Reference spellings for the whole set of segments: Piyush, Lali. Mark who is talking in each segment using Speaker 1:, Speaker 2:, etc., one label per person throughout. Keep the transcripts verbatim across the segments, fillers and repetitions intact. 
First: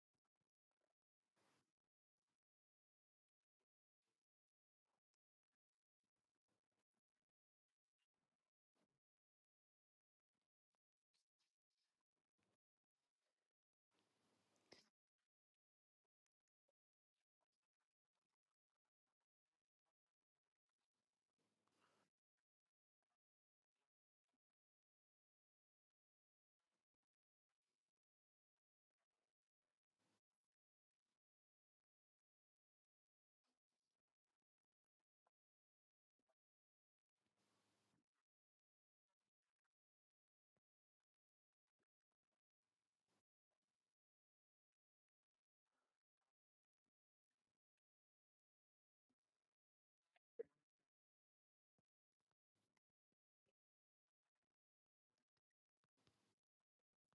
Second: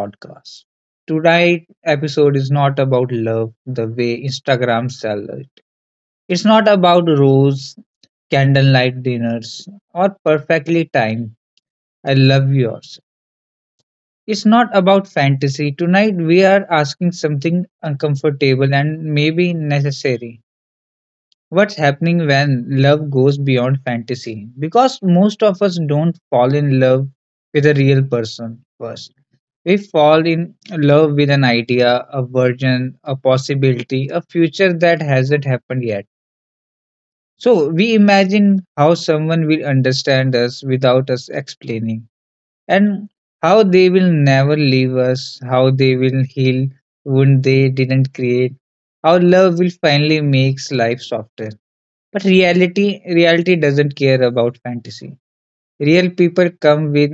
Speaker 1: podcast. Today's episode is not about love the way Instagram sells it. It's not about rose, candlelight dinners, or perfectly timed I love yours. It's not about fantasy. Tonight, we are asking something uncomfortable and maybe necessary. What's happening when love goes beyond fantasy? Because most of us don't fall in love with a real person first. We fall in love with an idea, a version, a possibility, a future that hasn't happened yet. So we imagine how someone will understand us without us explaining, and how they will never leave us, how they will heal wound they didn't create, how love will finally makes life softer. But reality, reality doesn't care about fantasy. Real people come with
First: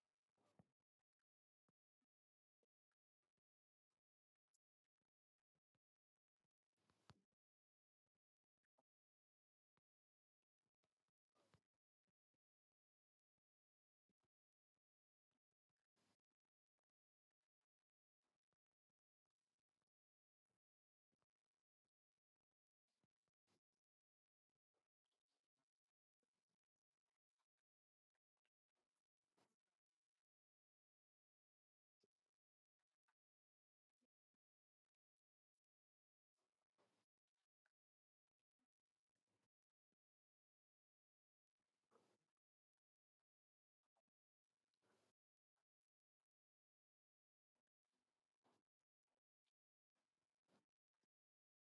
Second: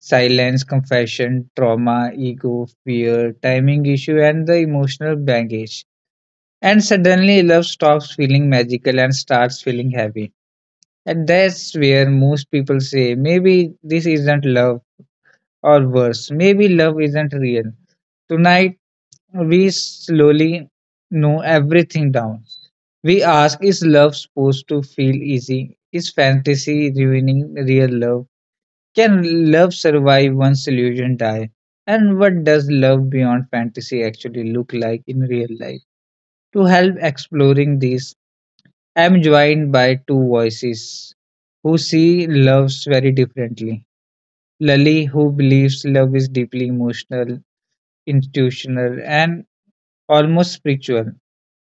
Speaker 1: silence, confession, trauma, ego, fear, timing issue, and the emotional baggage. And suddenly, love stops feeling magical and starts feeling heavy. And that's where most people say, maybe this isn't love, or worse, maybe love isn't real. Tonight, we slowly know everything down. We ask, is love supposed to feel easy? Is fantasy ruining real love? Can love survive once illusion die? And what does love beyond fantasy actually look like in real life? To help exploring this, I am joined by two voices who see loves very differently. Lali, who believes love is deeply emotional, institutional, and almost spiritual,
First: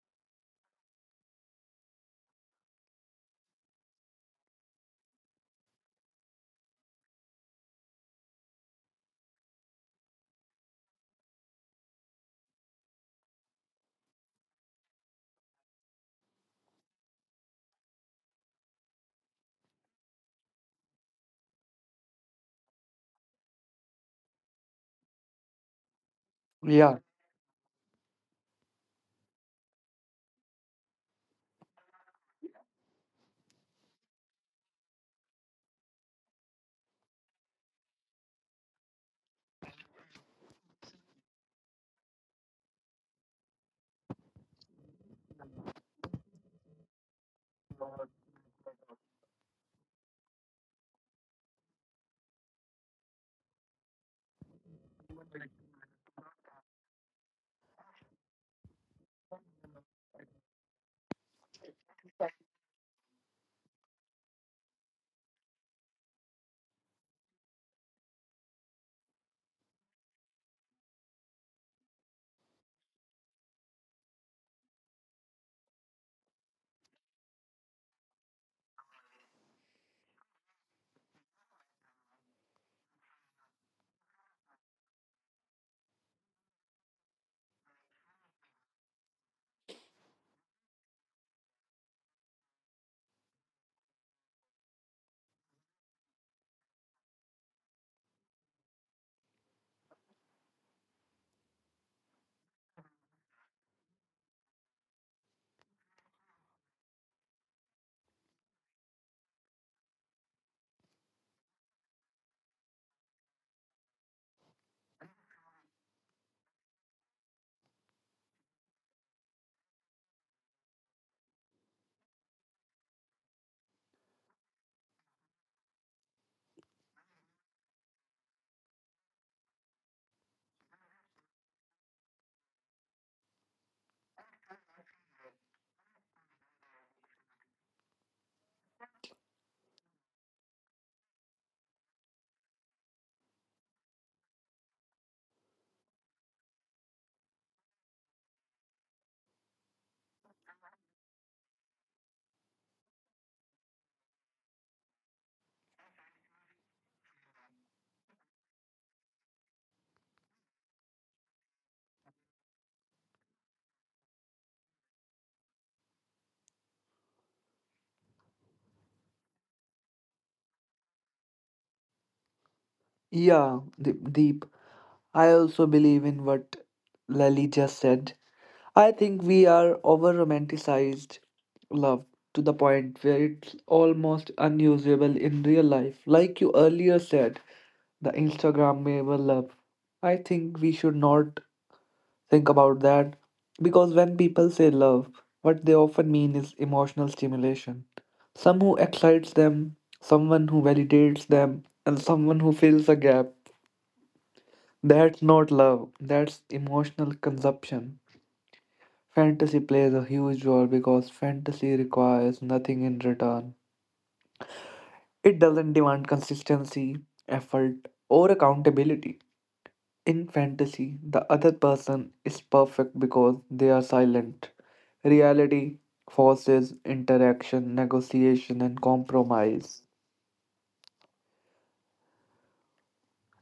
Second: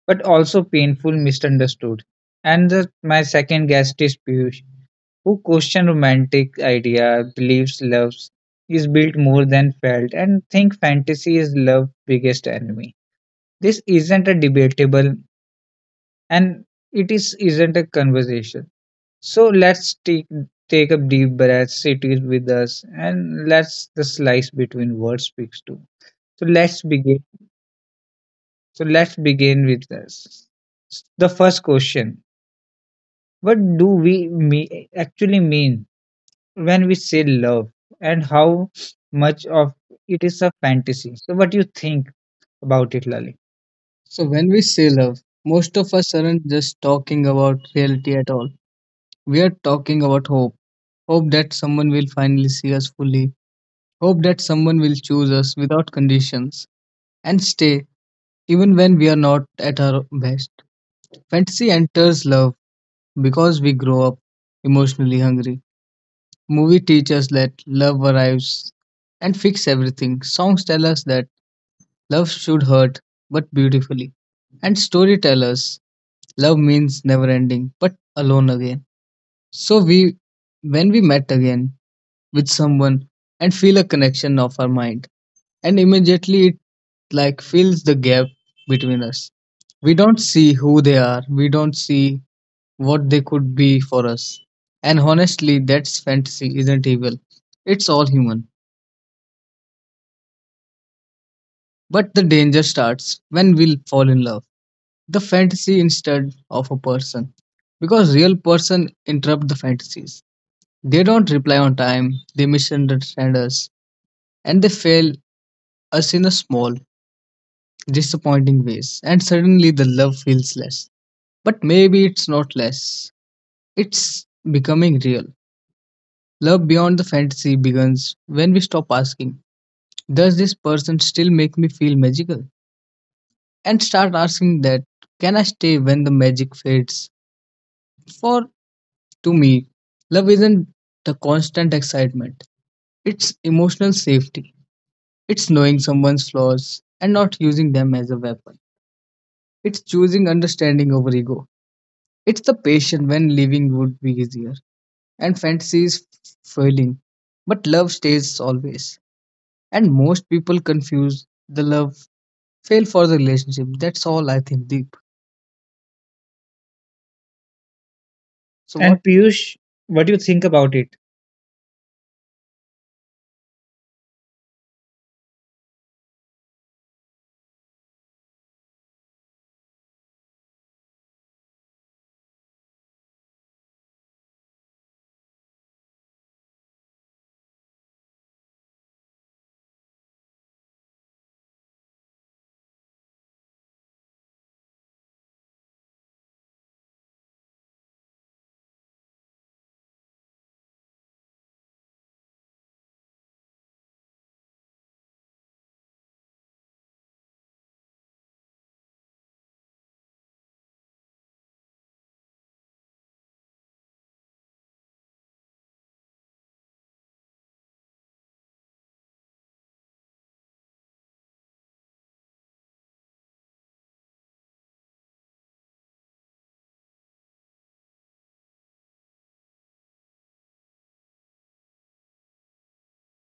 Speaker 1: but also painful, misunderstood. And the, my second guest is Piyush, who question romantic idea, believes love is built more than felt, and think fantasy is love's biggest enemy. This isn't a debatable, and it is isn't a conversation. So let's take take a deep breath, sit it with us, and let's the slice between words speaks to. So let's
Speaker 2: Yeah,
Speaker 1: begin. So let's begin with this. The first question: what do we me- actually mean when we say love and how much of it is a fantasy. So, what do you think about it, Lali? So, when we say love, most of us aren't just talking about reality at all. We are talking about hope. Hope that someone will finally see us fully. Hope that someone will choose us without conditions and stay even when we are not at our best. Fantasy enters love because we grow up emotionally hungry. Movie teaches that love arrives and fix everything. Songs tell us that love should hurt, but beautifully. And story tell us love means never ending, but alone again. So we, when we met again with someone and feel a connection of our mind, and immediately it like fills the gap between us. We don't see who they are. We don't see what they could be for us. And honestly, that's fantasy, isn't evil. It's all human. But the danger starts when we fall in love. The fantasy instead of a person. Because real person interrupt the fantasies. They don't reply on time, they misunderstand us, and they fail us in a small, disappointing ways. And suddenly the love feels less. But maybe it's not less. It's becoming real. Love beyond the fantasy begins when we stop asking, does this person still make me feel magical? And start asking that can I stay when the magic fades? For To me, love isn't the constant excitement, it's emotional safety. It's knowing someone's flaws and not using them as a weapon. It's choosing understanding over ego. It's the patience when living would be easier and fantasy is failing. But love stays always. And most people confuse the love fail for the relationship. That's all I think, Deep. So, what? And Piyush, what do you think about it?
Speaker 2: yeah, Deep. Deep. I also believe in what Lali just said. I think we are over romanticized love to the point where it's almost unusable in real life. Like you earlier said, the Instagrammable love. I think we should not think about that because when people say love, what they often mean is emotional stimulation. Some who excites them, someone who validates them, and someone who fills a gap. That's not love, that's emotional consumption. Fantasy plays a huge role because fantasy requires nothing in return. It doesn't demand consistency, effort, or accountability. In fantasy, the other person is perfect because they are silent. Reality forces interaction, negotiation, and compromise.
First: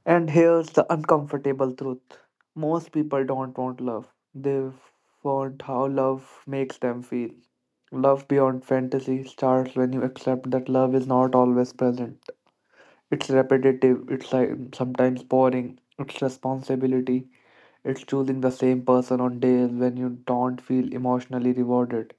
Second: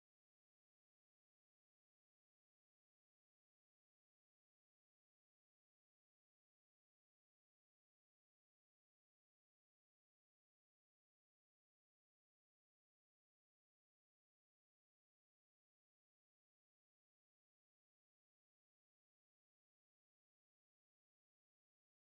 Speaker 2: And here's the uncomfortable truth, most people don't want love, they want how love makes them feel. Love beyond fantasy starts when you accept that love is not always present. It's repetitive, it's like sometimes boring, it's responsibility, it's choosing the same person on days when you don't feel emotionally rewarded.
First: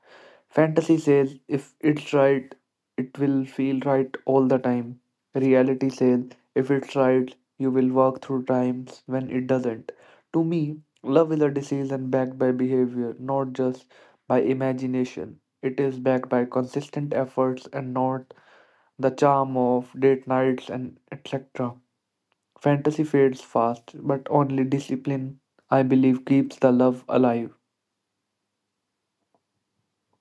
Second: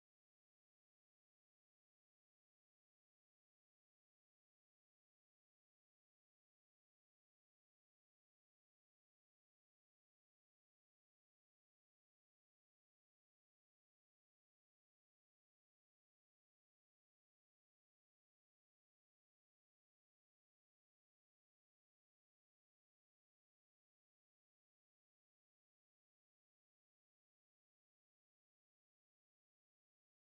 Speaker 2: Fantasy says if it's right, it will feel right all the time. Reality says if it's right, you will walk through times when it doesn't. To me, love is a decision backed by behavior, not just by imagination. It is backed by consistent efforts and not the charm of date nights and et cetera. Fantasy fades fast, but only discipline, I believe, keeps the love alive.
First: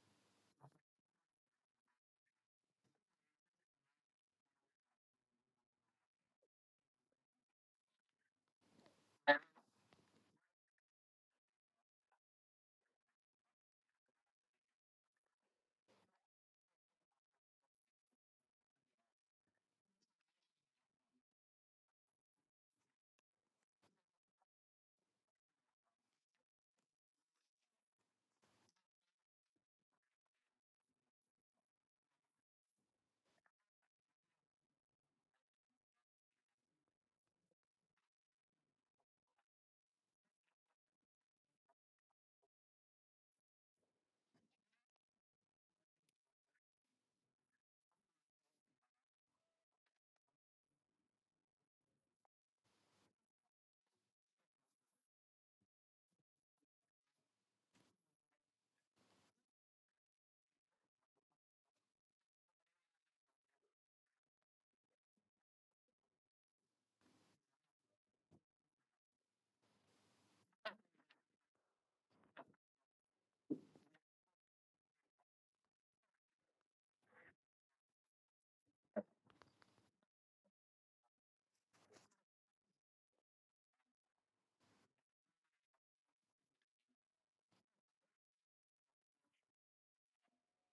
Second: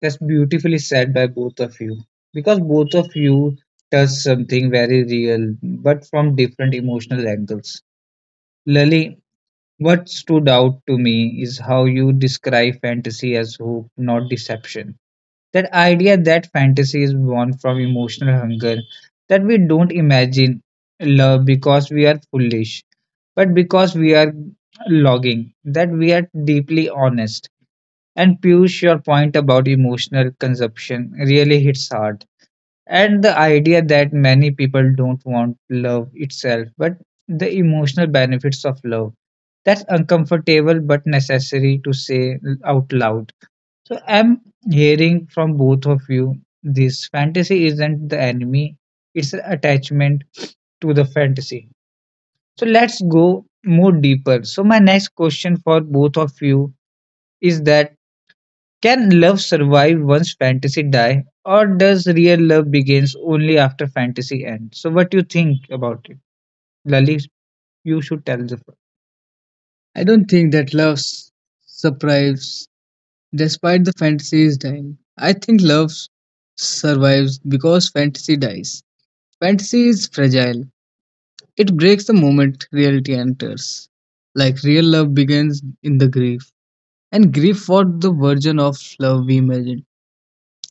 Speaker 1: That's beautifully said by both of you because both of you touch something very real but from different emotional angles. Lily, what stood out to me is how you describe fantasy as hope, not deception. That idea that fantasy is born from emotional hunger, that we don't imagine love because we are foolish, but because we are longing, that we are deeply honest and Piyush, your point about emotional consumption really hits hard. And the idea that many people don't want love itself, but the emotional benefits of love. That's uncomfortable but necessary to say out loud. So I'm hearing from both of you this fantasy isn't the enemy, it's an attachment to the fantasy. So let's go more deeper. So, my next question for both of you is that can love survive once fantasy die, or does real love begins only after fantasy ends? So, what do you think about it, Lali? You should tell the first. I don't think that love s- survives despite the fantasy is dying. I think love s- survives because fantasy dies. Fantasy is fragile. It breaks the moment reality enters. Like real love begins in the grief, and grief for the version of love we imagined.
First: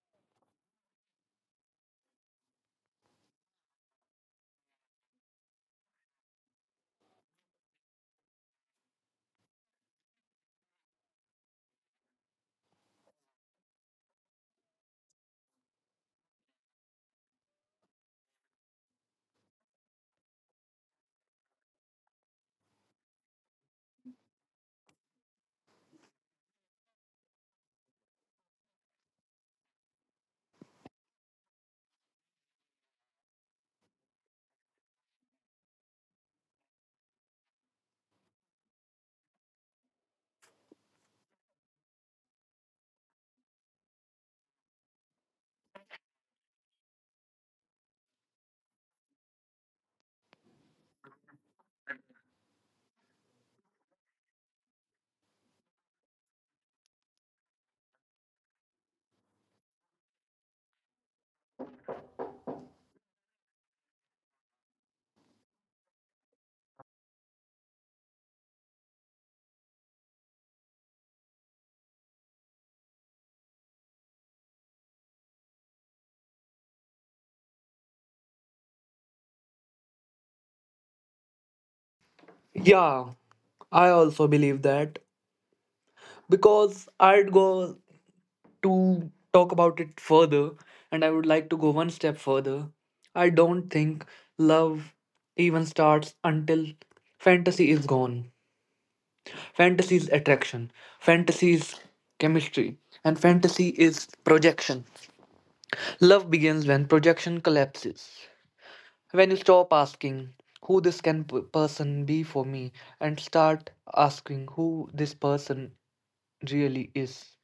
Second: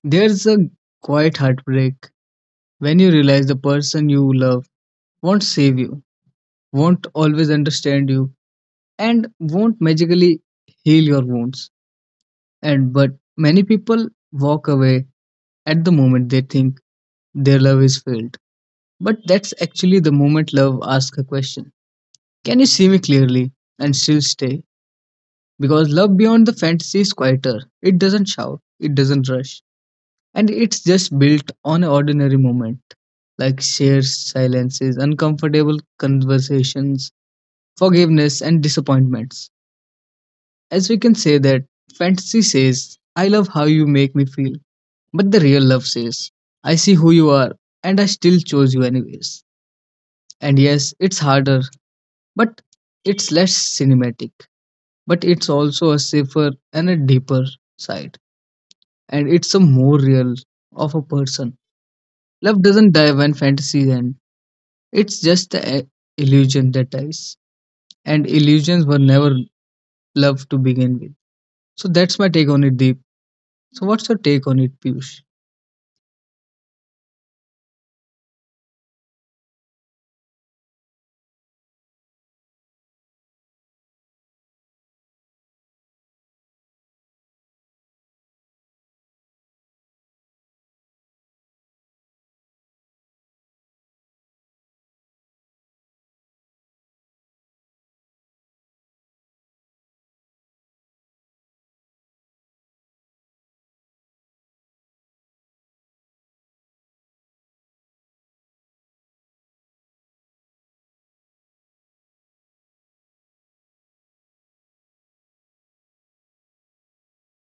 Speaker 1: There's a quiet heartbreak when you realize the person you love won't save you, won't always understand you, and won't magically heal your wounds. And but many people walk away at the moment they think their love is failed. But that's actually the moment love asks a question. Can you see me clearly and still stay? Because love beyond the fantasy is quieter. It doesn't shout, it doesn't rush. And it's just built on an ordinary moment like shared silences, uncomfortable conversations, forgiveness, and disappointments. As we can say that fantasy says, I love how you make me feel, but the real love says, I see who you are and I still chose you anyways. And yes, it's harder, but it's less cinematic, but it's also a safer and a deeper side, and it's a more real of a person. Love doesn't die when fantasies end. It's just the illusion that dies. And illusions were never love to begin with. So that's my take on it, Deep. So what's your take on it, Piyush?
Speaker 2: Yeah, I also believe that, because I'd go to talk about it further and I would like to go one step further. I don't think love even starts until fantasy is gone. Fantasy is attraction, fantasy is chemistry, and fantasy is projection. Love begins when projection collapses. When you stop asking who this can p- person be for me and start asking who this person really is.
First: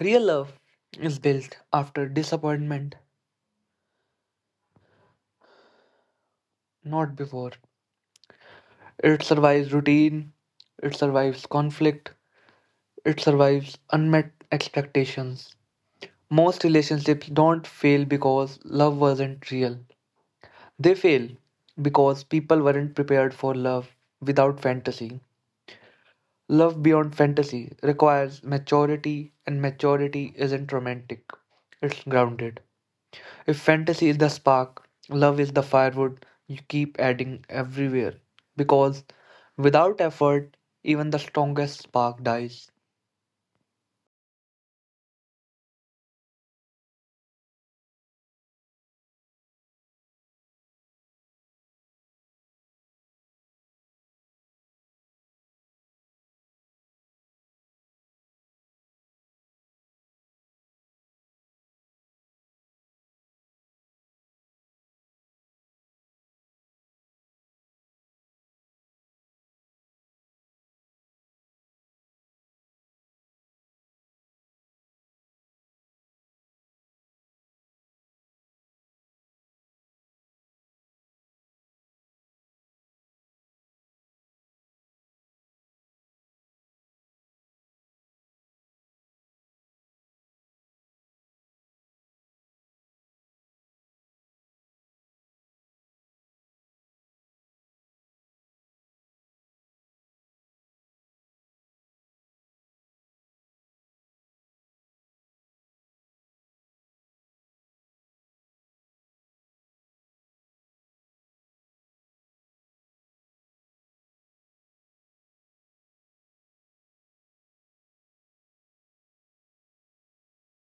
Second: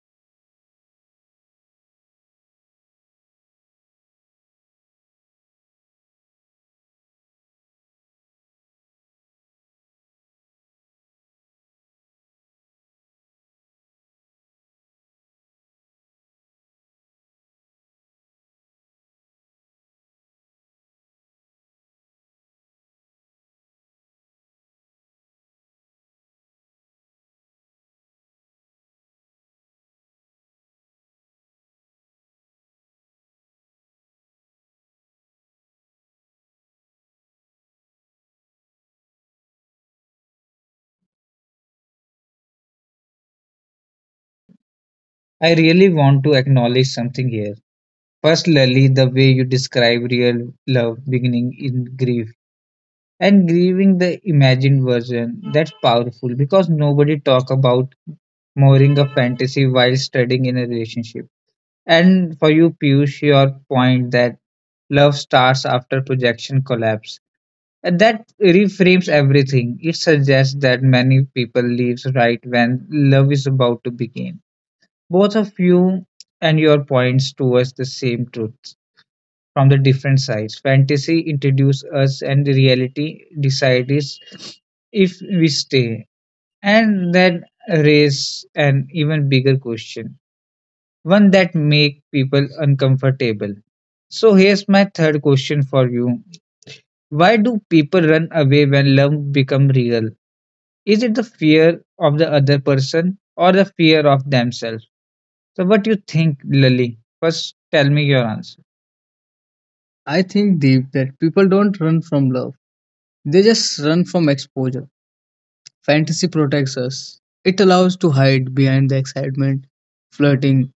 Speaker 2: Real love is built after disappointment, not before. It survives routine, it survives conflict, it survives unmet expectations. Most relationships don't fail because love wasn't real. They fail because people weren't prepared for love without fantasy. Love beyond fantasy requires maturity, and maturity isn't romantic, it's grounded. If fantasy is the spark, love is the firewood you keep adding everywhere. Because without effort, even the strongest spark dies.
Speaker 1: I really want to acknowledge something here. First, Lali, the way you describe real love beginning in grief and grieving the imagined version, that's powerful because nobody talk about mooring a fantasy while studying in a relationship. And for you, Piyush, your point that love starts after projection collapse. And that reframes everything. It suggests that many people leaves right when love is about to begin. Both of you and your points towards the same truth from the different sides. Fantasy introduces us and the reality decides if we stay. And that raises an even bigger question. One that makes people uncomfortable. So here's my third question for you. Why do people run away when love becomes real? Is it the fear of the other person or the fear of themselves? So what do you think, Lily? First tell me your answer. I think deep that people don't run from love. They just run from exposure. Fantasy protects us. It allows to hide behind the excitement, flirting,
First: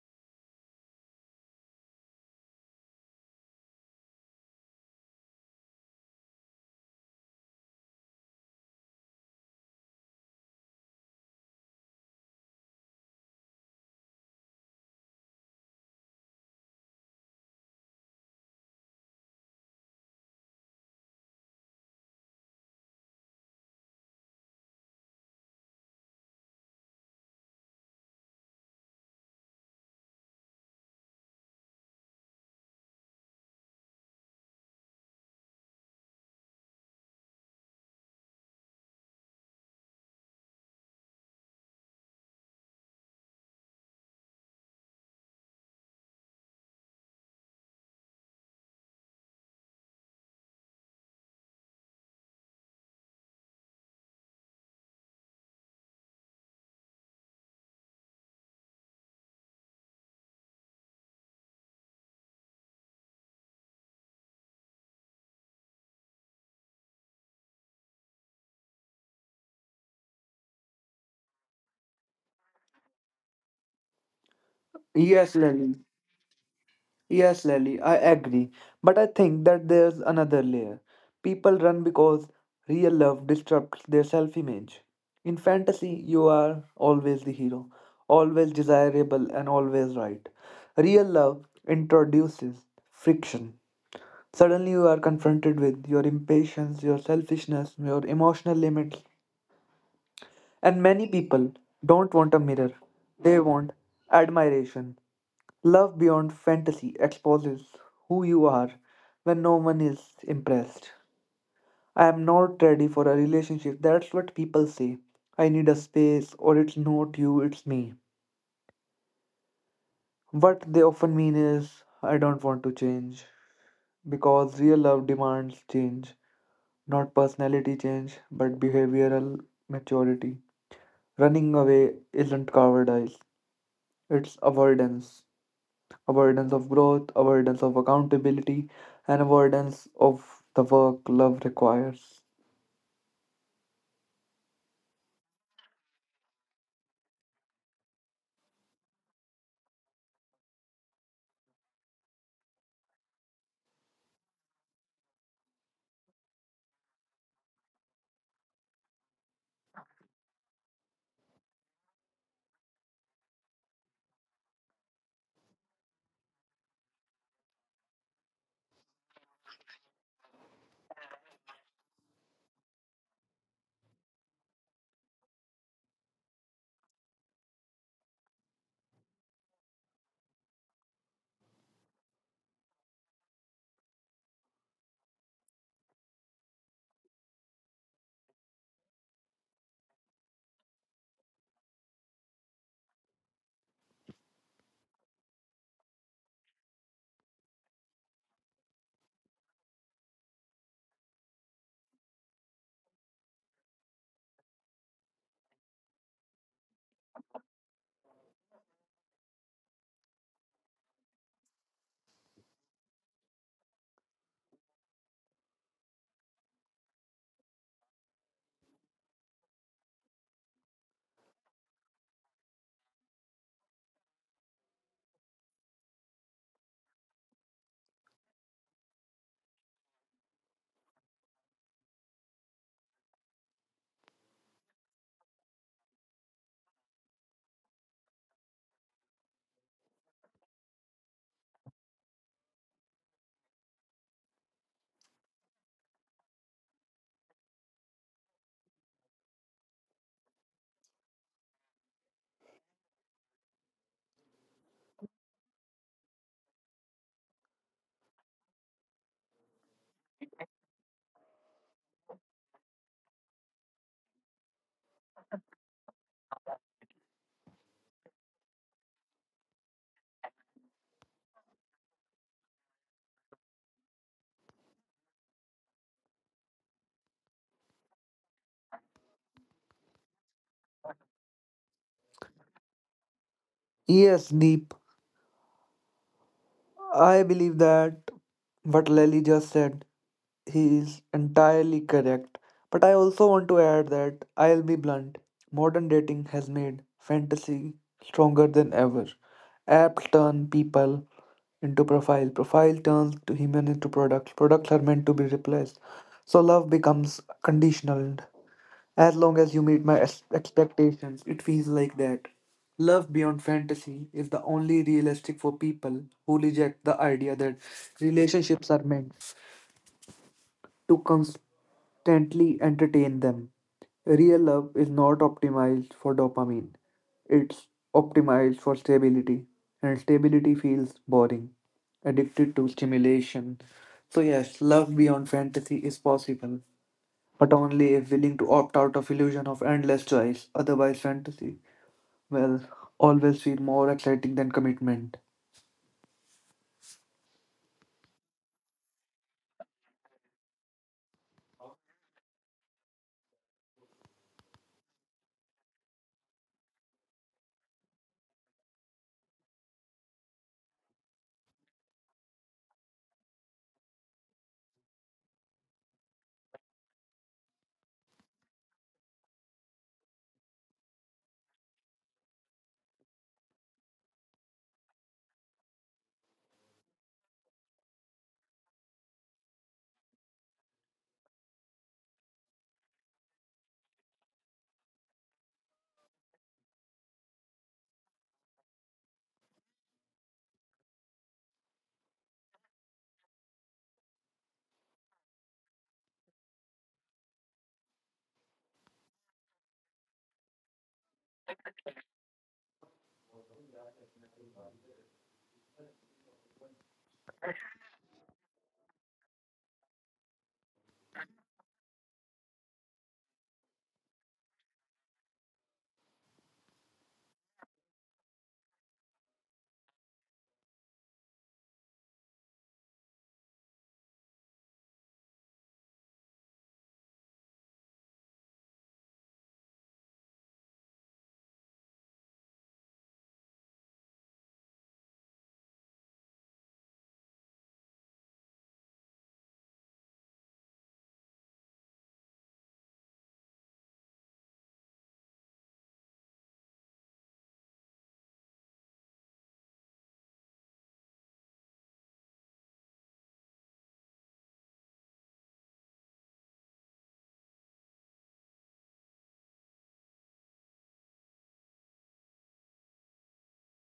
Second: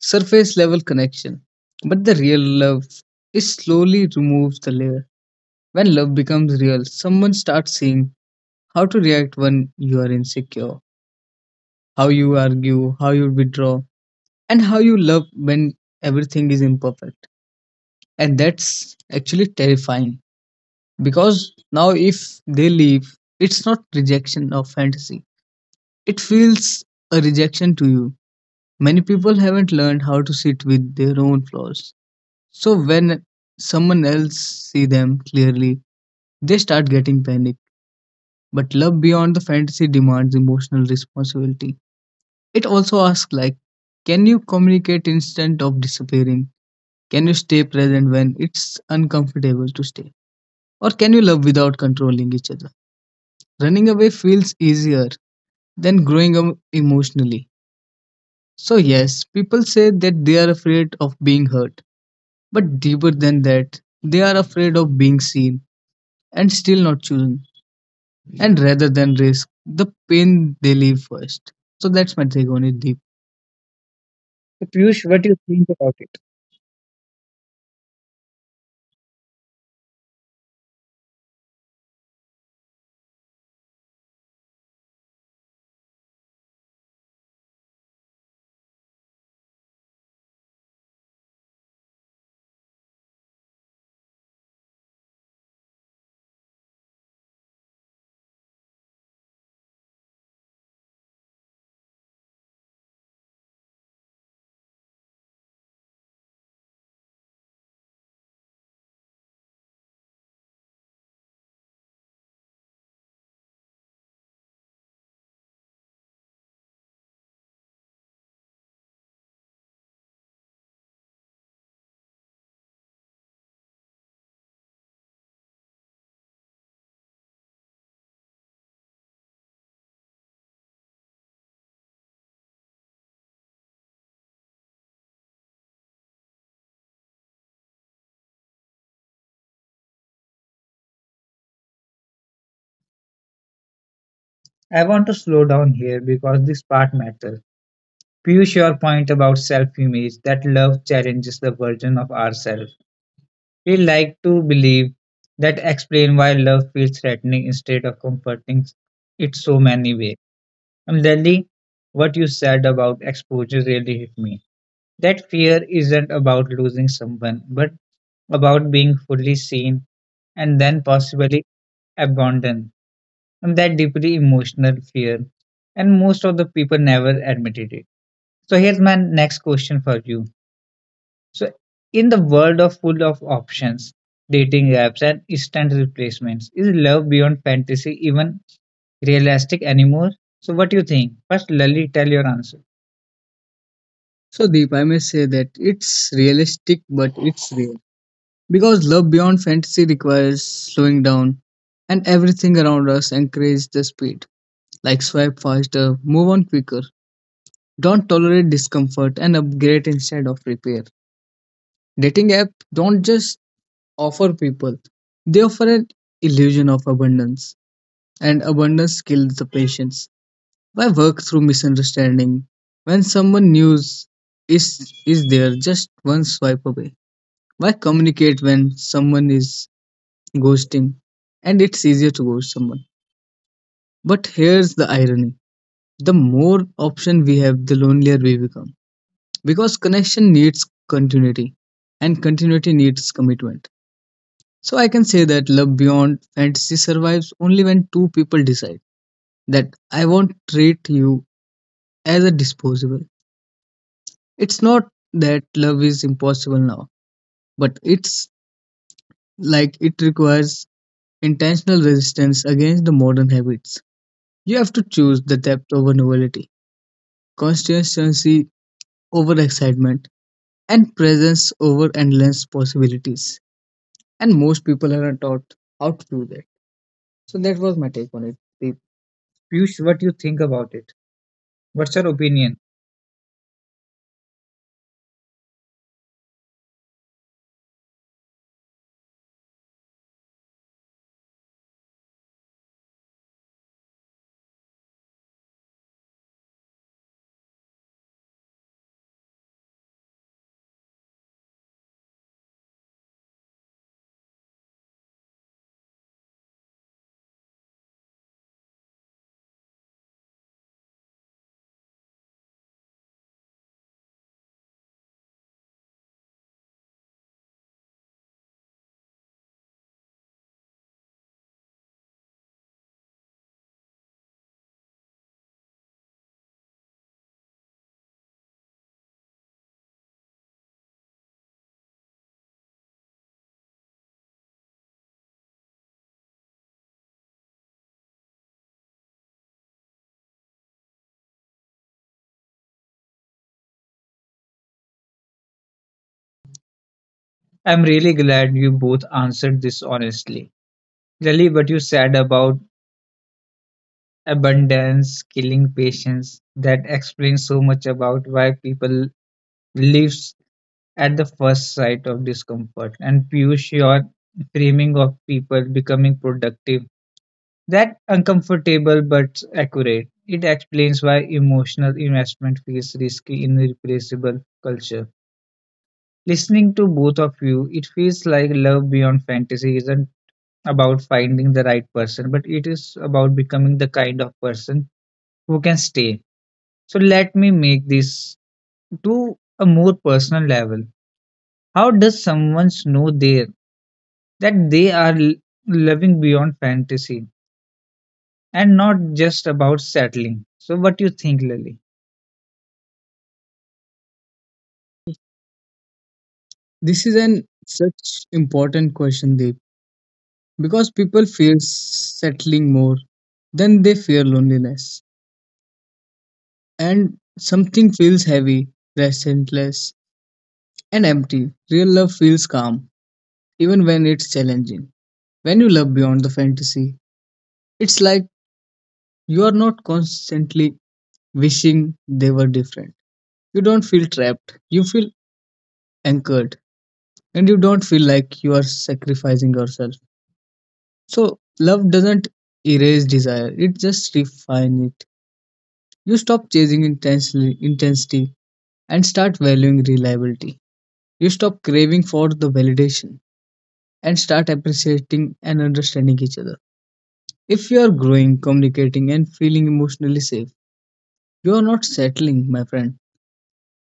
Speaker 1: surface level connection. But the real love it slowly removes the layer. When love becomes real, someone starts seeing how to react when you are insecure, how you argue, how you withdraw. And how you love when everything is imperfect. And that's actually terrifying because now, if they leave, it's not rejection of fantasy, it feels a rejection to you. Many people haven't learned how to sit with their own flaws. So, when someone else see them clearly, they start getting panic. But love beyond the fantasy demands emotional responsibility. It also asks, like, can you communicate instead of disappearing? Can you stay present when it's uncomfortable to stay? Or can you love without controlling each other? Running away feels easier than growing up emotionally. So, yes, people say that they are afraid of being hurt, but deeper than that, they are afraid of being seen and still not chosen, and rather than risk the pain they leave first. So, that's my take on it, Deep. So Piyush, what do you
Speaker 2: Yes,
Speaker 1: think
Speaker 2: Lally.
Speaker 1: about it?
Speaker 2: Yes, Lally. I agree. But I think that there's another layer. People run because real love disrupts their self image. In fantasy, you are always the hero, always desirable, and always right. Real love introduces friction. Suddenly, you are confronted with your impatience, your selfishness, your emotional limits. And many people don't want a mirror, they want admiration. Love beyond fantasy exposes who you are when no one is impressed. I am not ready for a relationship. That's what people say. I need a space, or it's not you, it's me. What they often mean is, I don't want to change because real love demands change. Not personality change, but behavioral maturity. Running away isn't cowardice, it's avoidance. Avoidance of growth, avoidance of accountability, and avoidance of the work love requires.
Speaker 1: I want to slow down here because this part matters. Piyush, your point about self-image, that love challenges the version of ourselves. We like to believe that explain why love feels threatening instead of comforting it so many ways. And Lily, what you said about exposure really hit me. That fear isn't about losing someone, but about being fully seen and then possibly abandoned. And that deeply emotional fear. And most of the people never admitted it. So here's my next question for you. So, in the world of full of options, dating apps, and instant replacements, is love beyond fantasy even realistic anymore? So, what do you think? First, Lali, tell your answer. So, Deep, I may say that it's realistic, but it's real. Because love beyond fantasy requires slowing down, and everything around us encourages the speed. Like swipe faster, move on quicker, don't tolerate discomfort, and upgrade instead of repair. Dating app don't just offer people. They offer an illusion of abundance, and abundance kills the patience. Why work through misunderstanding when someone news is is there just one swipe away? Why communicate when someone is ghosting? And it's easier to ghost someone. But here's the irony: the more option we have, the lonelier we become, because connection needs continuity, and continuity needs commitment. So I can say that love beyond fantasy survives only when two people decide that I won't treat you as a disposable. It's not that love is impossible now, but it's like it requires intentional resistance against the modern habits. You have to choose the depth over novelty, consistency over excitement, and presence over endless possibilities. And most people are not taught how to do that. So that was my take on it. Deep. Piyush, what you think about it? What's your opinion?
Speaker 2: Yes, Deep, I believe that what Lely just said, he is entirely correct. But I also want to add that I'll be blunt. Modern dating has made fantasy stronger than ever. Apps turn people into profile. Profile turns to human into product. Products are meant to be replaced. So love becomes conditional. As long as you meet my ex- expectations, it feels like that. Love beyond fantasy is the only realistic for people who reject the idea that relationships are meant to constantly entertain them. Real love is not optimized for dopamine, it's optimized for stability, and stability feels boring, addicted to stimulation. So, yes, love beyond fantasy is possible, but only if willing to opt out of illusion of endless choice. Otherwise, fantasy will always feel more exciting than commitment.
Speaker 1: I'm really glad you both answered this honestly. Really, what you said about abundance, killing patience, that explains so much about why people lives at the first sight of discomfort. And Piyush, your framing of people becoming productive, that uncomfortable but accurate. It explains why emotional investment feels risky in irreplaceable culture. Listening to both of you, it feels like love beyond fantasy isn't about finding the right person, but it is about becoming the kind of person who can stay. So let me make this to a more personal level. How does someone know there that they are l- living beyond fantasy and not just about settling? So what do you think, Lily? This is an such important question, Deep, because people fear settling more than they fear loneliness, and something feels heavy, restless, and empty. Real love feels calm, even when it's challenging. When you love beyond the fantasy, it's like you are not constantly wishing they were different. You don't feel trapped, you feel anchored, and you don't feel like you are sacrificing yourself. So, love doesn't erase desire, it just refines it. You stop chasing intensely, intensity and start valuing reliability. You stop craving for the validation and start appreciating and understanding each other. If you are growing, communicating, and feeling emotionally safe, you are not settling, my friend.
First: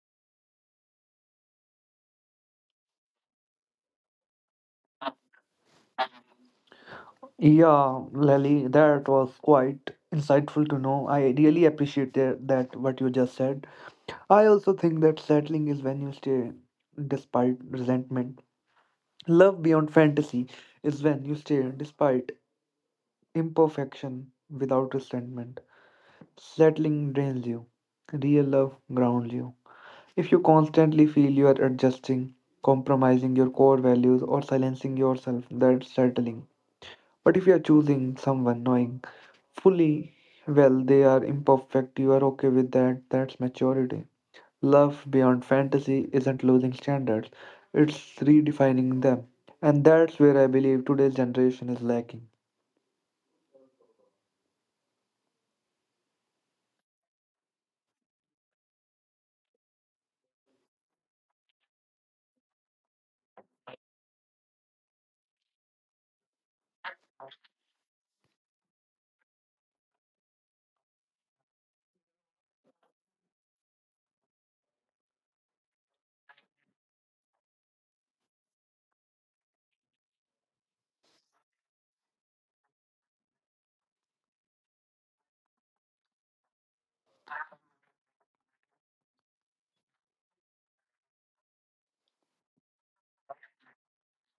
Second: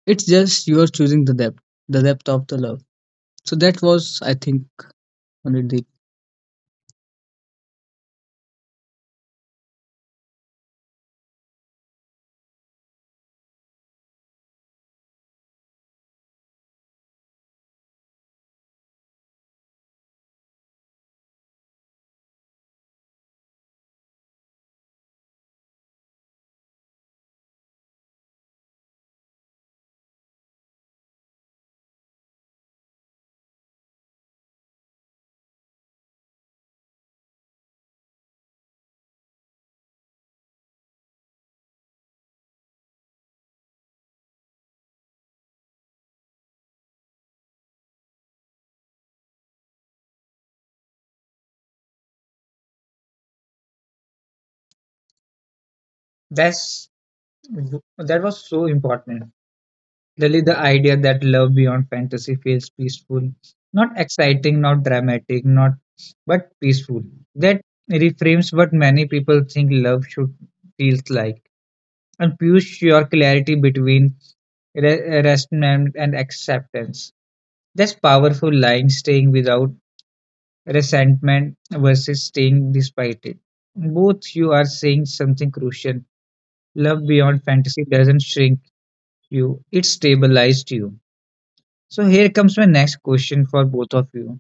Speaker 1: It's just you are choosing the depth, the depth of the love. So that was, I think, Anirdeep.
Speaker 2: Yeah, Lally, that was quite insightful to know. I really appreciate that, that what you just said. I also think that settling is when you stay despite resentment. Love beyond fantasy is when you stay despite imperfection without resentment. Settling drains you. Real love grounds you. If you constantly feel you are adjusting, compromising your core values, or silencing yourself, that's settling. But if you are choosing someone knowing fully well they are imperfect, you are okay with that, that's maturity. Love beyond fantasy isn't losing standards, it's redefining them, and that's where I believe today's generation is lacking.
Speaker 1: That's that was so important. Really, the idea that love beyond fantasy feels peaceful, not exciting, not dramatic, not but peaceful. That reframes what many people think love should feels like, and push your clarity between re- rest and, and acceptance. That's powerful line staying without resentment versus staying despite it. Both you are saying something crucial. Love beyond fantasy doesn't shrink you, it stabilized you. So here comes my next question for both of you.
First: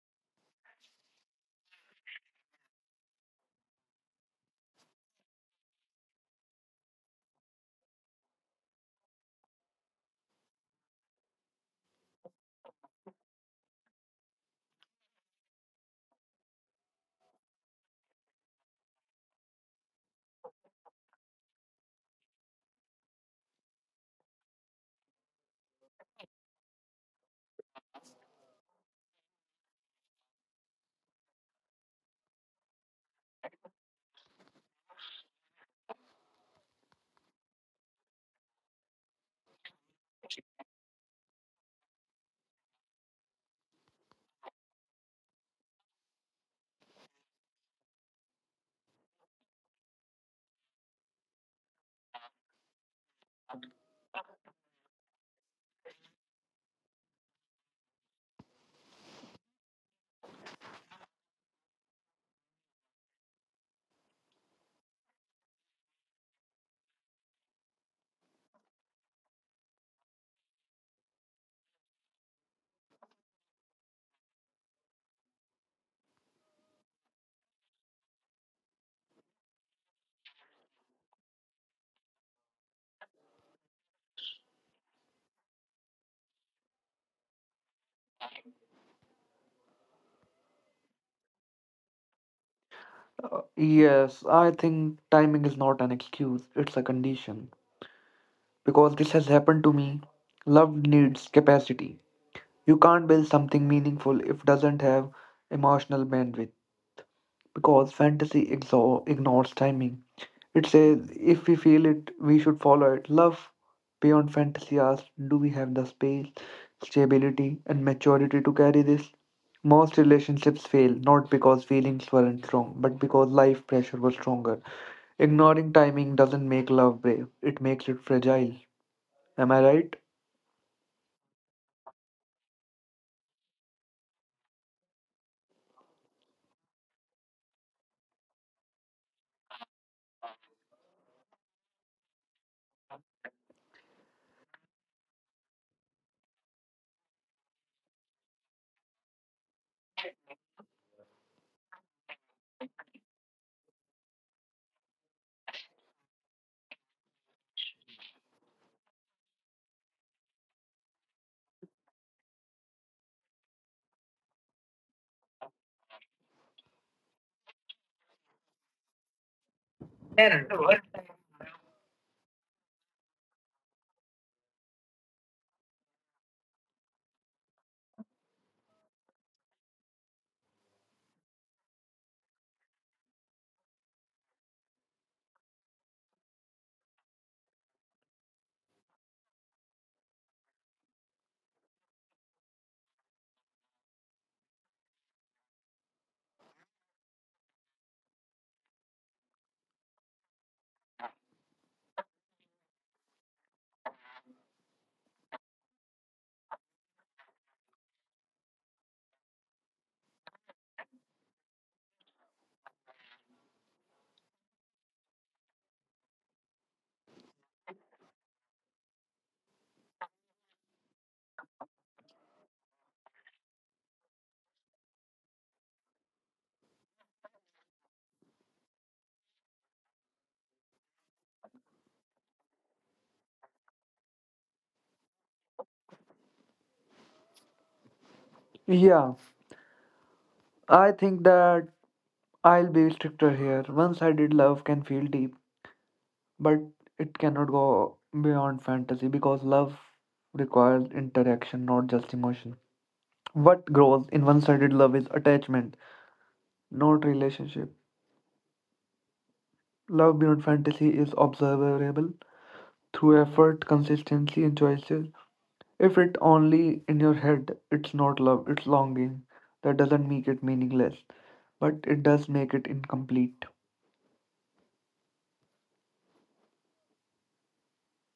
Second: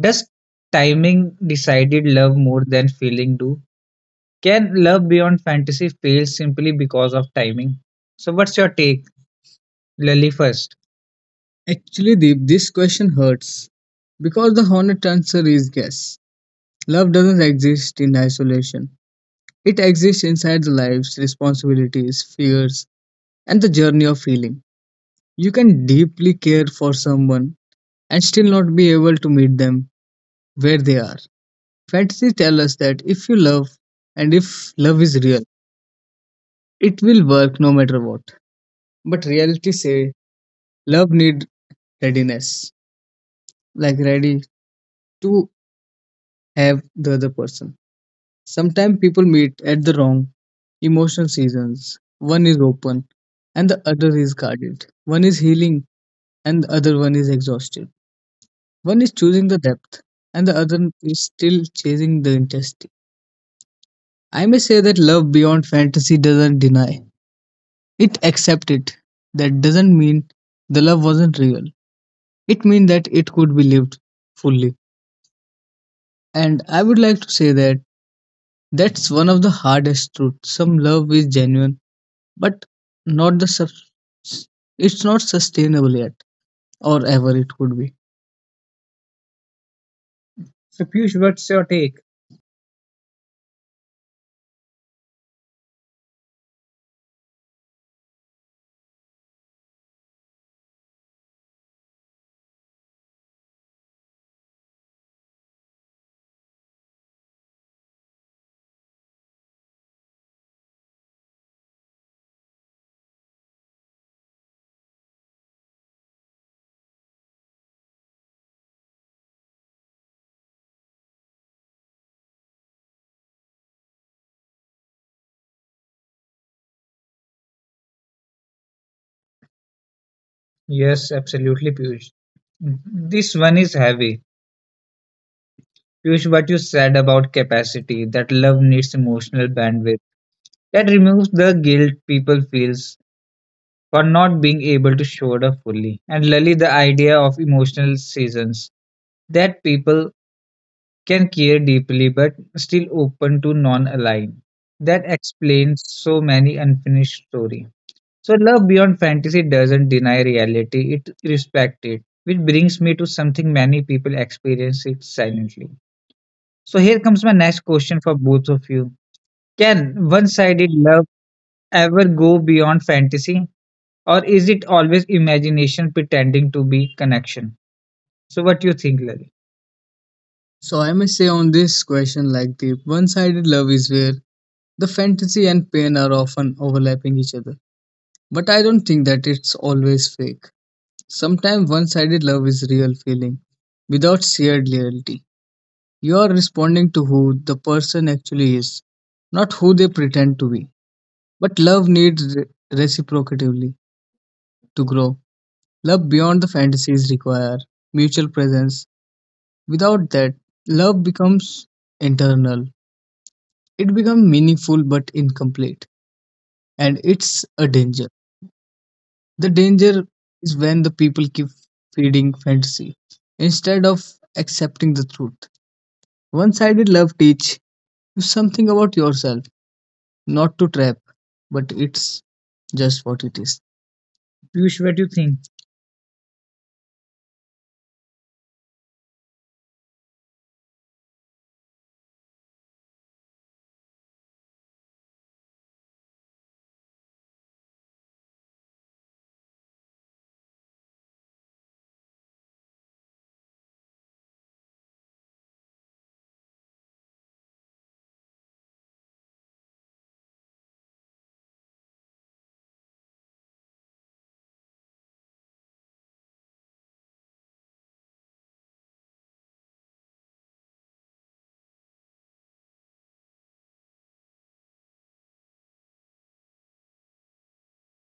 Speaker 1: Does timing decided love more than feeling do? Can love beyond fantasy fail simply because of timing? So what's your take, Lily first? Actually, Deep, this question hurts because the honest answer is yes. Love doesn't exist in isolation. It exists inside the lives, responsibilities, fears, and the journey of healing. You can deeply care for someone and still not be able to meet them where they are. Fantasy tells us that if you love and if love is real, it will work no matter what. But reality say love need readiness, like ready to have the other person. Sometimes people meet at the wrong emotional seasons. One is open and the other is guarded. One is healing and the other one is exhausted. One is choosing the depth and the other is still chasing the intensity. I may say that love beyond fantasy doesn't deny. It accepts it. That doesn't mean the love wasn't real. It means that it could be lived fully. And I would like to say that that's one of the hardest truths. Some love is genuine but not the sus- it's not sustainable yet or ever it would be. So, Piyush, what's your take?
Speaker 2: Uh, yes, I think timing is not an excuse, it's a condition, because this has happened to me. Love needs capacity, you can't build something meaningful if it doesn't have emotional bandwidth, because fantasy exo- ignores timing. It says, if we feel it, we should follow it. Love beyond fantasy asks, do we have the space, stability, and maturity to carry this? Most relationships fail not because feelings weren't strong, but because life pressure was stronger. Ignoring timing doesn't make love brave, it makes it fragile. Am I right?
Speaker 1: Yes, absolutely, Piyush. This one is heavy. Piyush, what you said about capacity, that love needs emotional bandwidth, that removes the guilt people feels for not being able to show it up fully. And Lali, the idea of emotional seasons, that people can care deeply but still open to non-aligned. That explains so many unfinished stories. So love beyond fantasy doesn't deny reality, it respects it, which brings me to something many people experience it silently. So here comes my next question for both of you. Can one-sided love ever go beyond fantasy or is it always imagination pretending to be connection? So what do you think, Lal? So I must say on this question, like the one-sided love is where the fantasy and pain are often overlapping each other. But I don't think that it's always fake. Sometimes one-sided love is real feeling without shared loyalty. You are responding to who the person actually is, not who they pretend to be. But love needs re- reciprocity to grow. Love beyond the fantasies require mutual presence. Without that, love becomes internal, it becomes meaningful but incomplete, and it's a danger. The danger is when the people keep feeding fantasy instead of accepting the truth. One-sided love teach you something about yourself, not to trap, but it's just what it is. Piyush, what do you think?
Speaker 2: Yeah, I think that I'll be stricter here. One sided love can feel deep, but it cannot go beyond fantasy because love requires interaction, not just emotion. What grows in one sided love is attachment, not relationship. Love beyond fantasy is observable through effort, consistency, and choices. If it's only in your head, it's not love, it's longing. That doesn't make it meaningless, but it does make it incomplete.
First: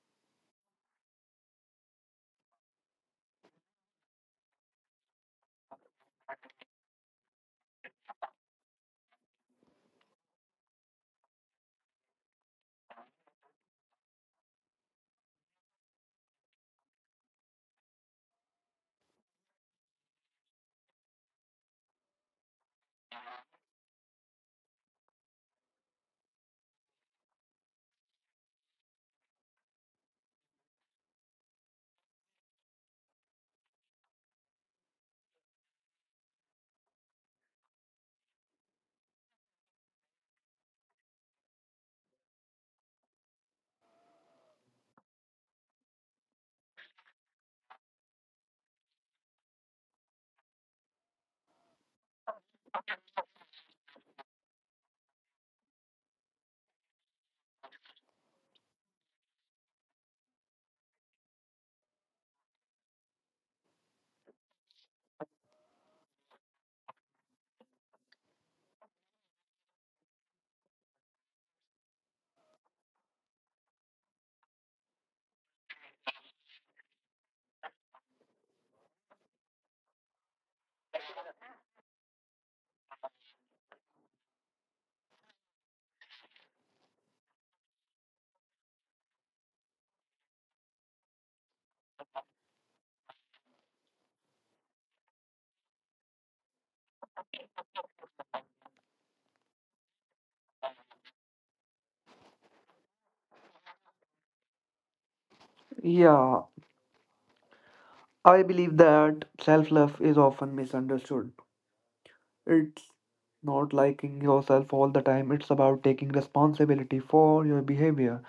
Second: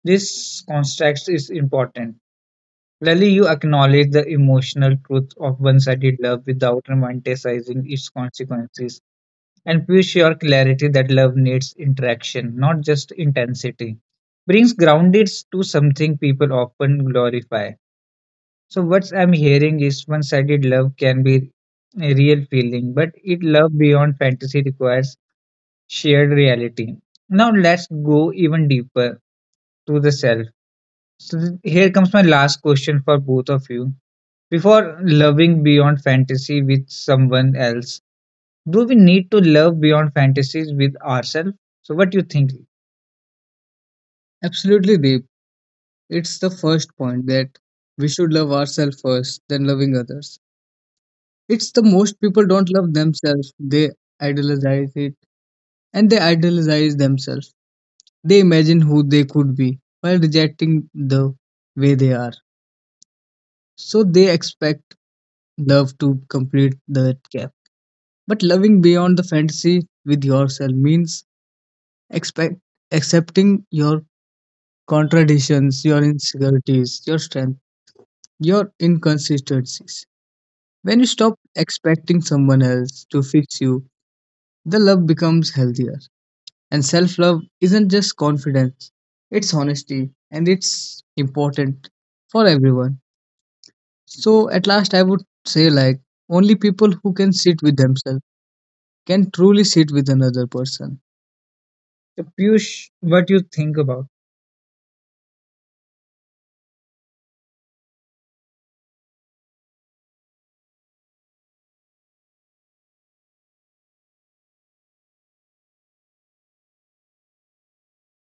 Speaker 1: This context is important. Clearly, you acknowledge the emotional truth of one sided love without romanticizing its consequences. And push your clarity that love needs interaction, not just intensity. Brings grounded to something people often glorify. So what I'm hearing is one-sided love can be a real feeling, but it love beyond fantasy requires shared reality. Now let's go even deeper to the self. So th- here comes my last question for both of you. Before loving beyond fantasy with someone else, do we need to love beyond fantasies with ourselves? So, what do you think? Absolutely, Deep. It's the first point that we should love ourselves first, then loving others. It's the most people don't love themselves. They idealize it and they idealize themselves. They imagine who they could be while rejecting the way they are. So they expect love to complete that gap. But loving beyond the fantasy with yourself means expect accepting your contradictions, your insecurities, your strength, your inconsistencies. When you stop expecting someone else to fix you, the love becomes healthier. And self love isn't just confidence, it's honesty, and it's important for everyone. So, at last, I would say like, only people who can sit with themselves can truly sit with another person. So, Piyush, what you think about?
Speaker 2: Yeah, I believe that self love is often misunderstood. It's not liking yourself all the time, it's about taking responsibility for your behavior.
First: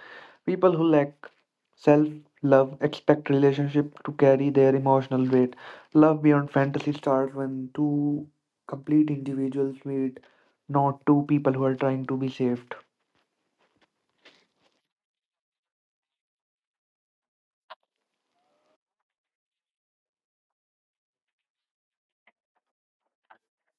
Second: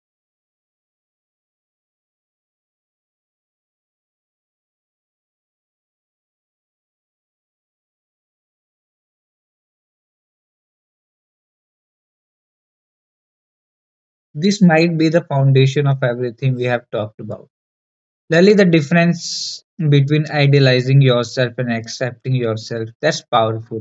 Speaker 2: People who lack self love expect relationship to carry their emotional weight. Love beyond fantasy starts when two complete individuals meet, not two people who are trying to be saved.
Speaker 1: This might be the foundation of everything we have talked about. Lally, the difference between idealizing yourself and accepting yourself, that's powerful.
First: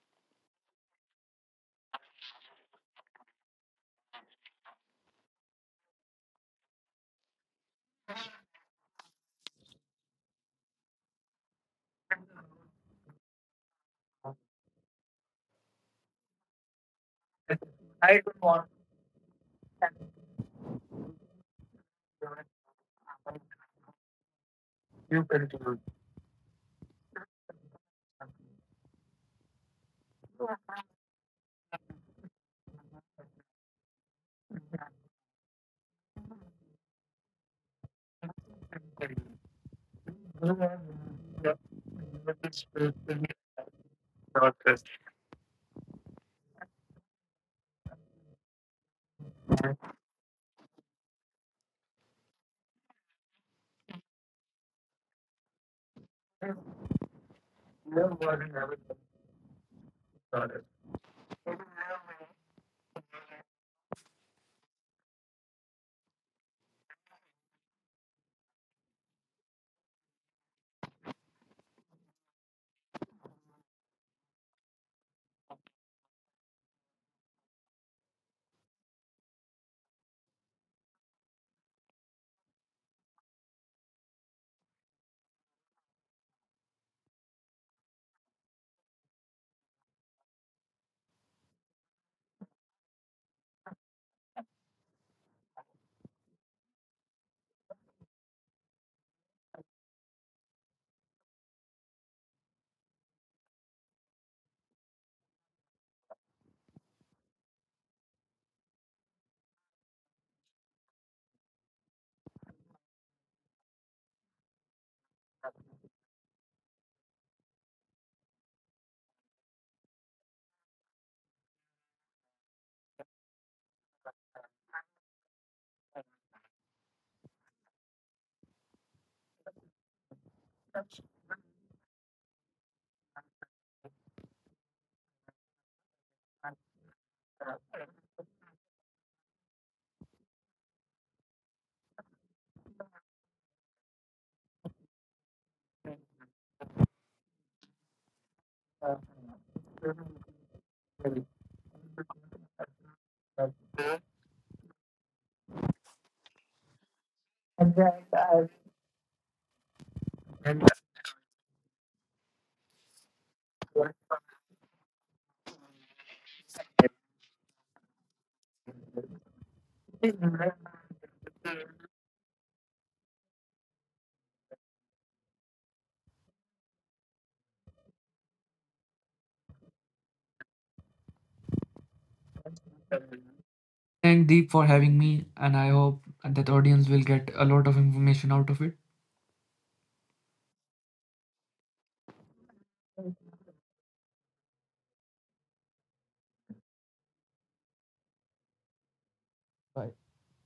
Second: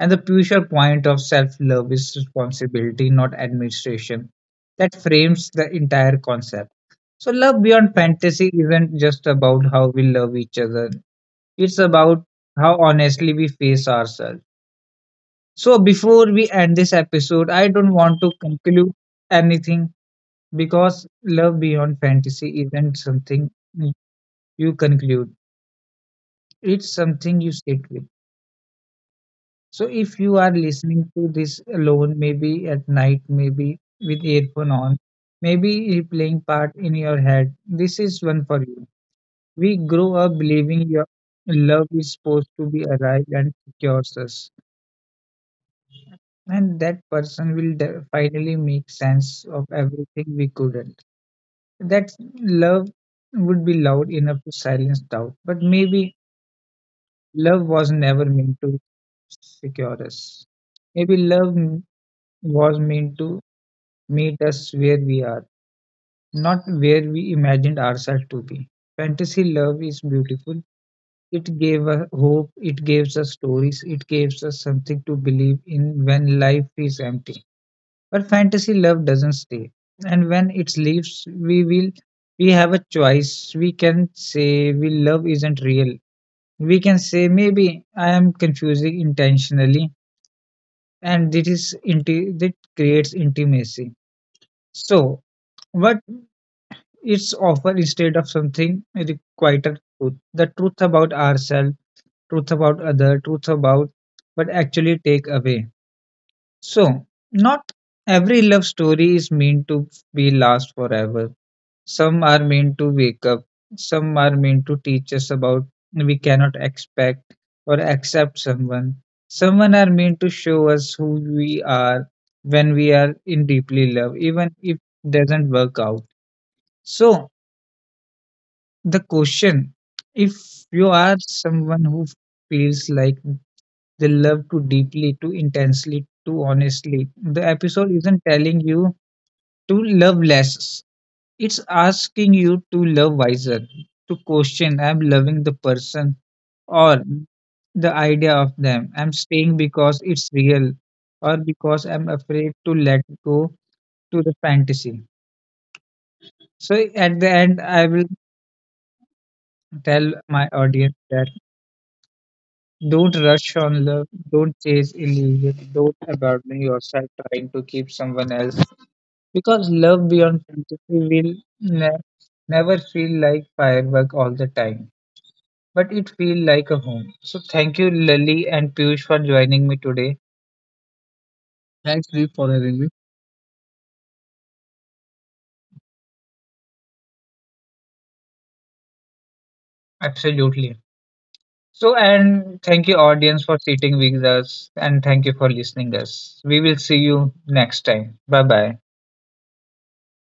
Speaker 1: And the crucial point of self love is responsibility, not administration. That frames the entire concept. So, love beyond fantasy isn't just about how we love each other, it's about how honestly we face ourselves. So, before we end this episode, I don't
Speaker 2: I
Speaker 1: want to
Speaker 2: don't want to
Speaker 1: conclude anything
Speaker 2: thank
Speaker 1: because love beyond fantasy isn't something you
Speaker 2: you. You
Speaker 1: conclude,
Speaker 2: continue.
Speaker 1: it's something you sit with. So if you are listening to this alone, maybe at night, maybe with earphone on, maybe replaying part in your head, this is one for you. We grow up believing your love is supposed to be arrived and secures us, and that person will de- finally make sense of everything we couldn't. That love would be loud enough to silence doubt, but maybe love was never meant to secure us, maybe love was meant to meet us where we are, not where we imagined ourselves to be. Fantasy love is beautiful. It gave us hope, it gives us stories, it gives us something to believe in when life is empty. But fantasy love doesn't stay. And when it leaves, we will we have a choice. We can say we love isn't real. We can say maybe I am confusing intentionally and this is inti- that creates intimacy. So, what it's often instead of something the quieter truth, the truth about ourselves, truth about other, truth about what actually take away. So, not every love story is meant to be last forever. Some are meant to wake up. Some are meant to teach us about we cannot expect or accept someone. Someone are meant to show us who we are when we are in deeply love, even if it doesn't work out. So, the question if you are someone who feels like they love too deeply, too intensely, too honestly, the episode isn't telling you to love less, it's asking you to love wiser, to question I'm loving the person or the idea of them. I'm staying because it's real or because I'm afraid to let go to the fantasy. So, at the end, I will tell my audience that. Don't rush on love. Don't chase illusion. Don't abandon yourself trying to keep someone else. Because love beyond fantasy will ne- never feel like firework all the time, but it feels like a home. So thank you, Lily and Piyush, for joining me today. Thanks, Deep, for having me.
Speaker 2: Thank Deep for having me, and I hope that audience will get a lot of information out of it.
Speaker 1: Absolutely. So and thank you, audience, for sitting with us, and thank you for listening us. We will see you next time. Bye bye.
Speaker 2: Bye.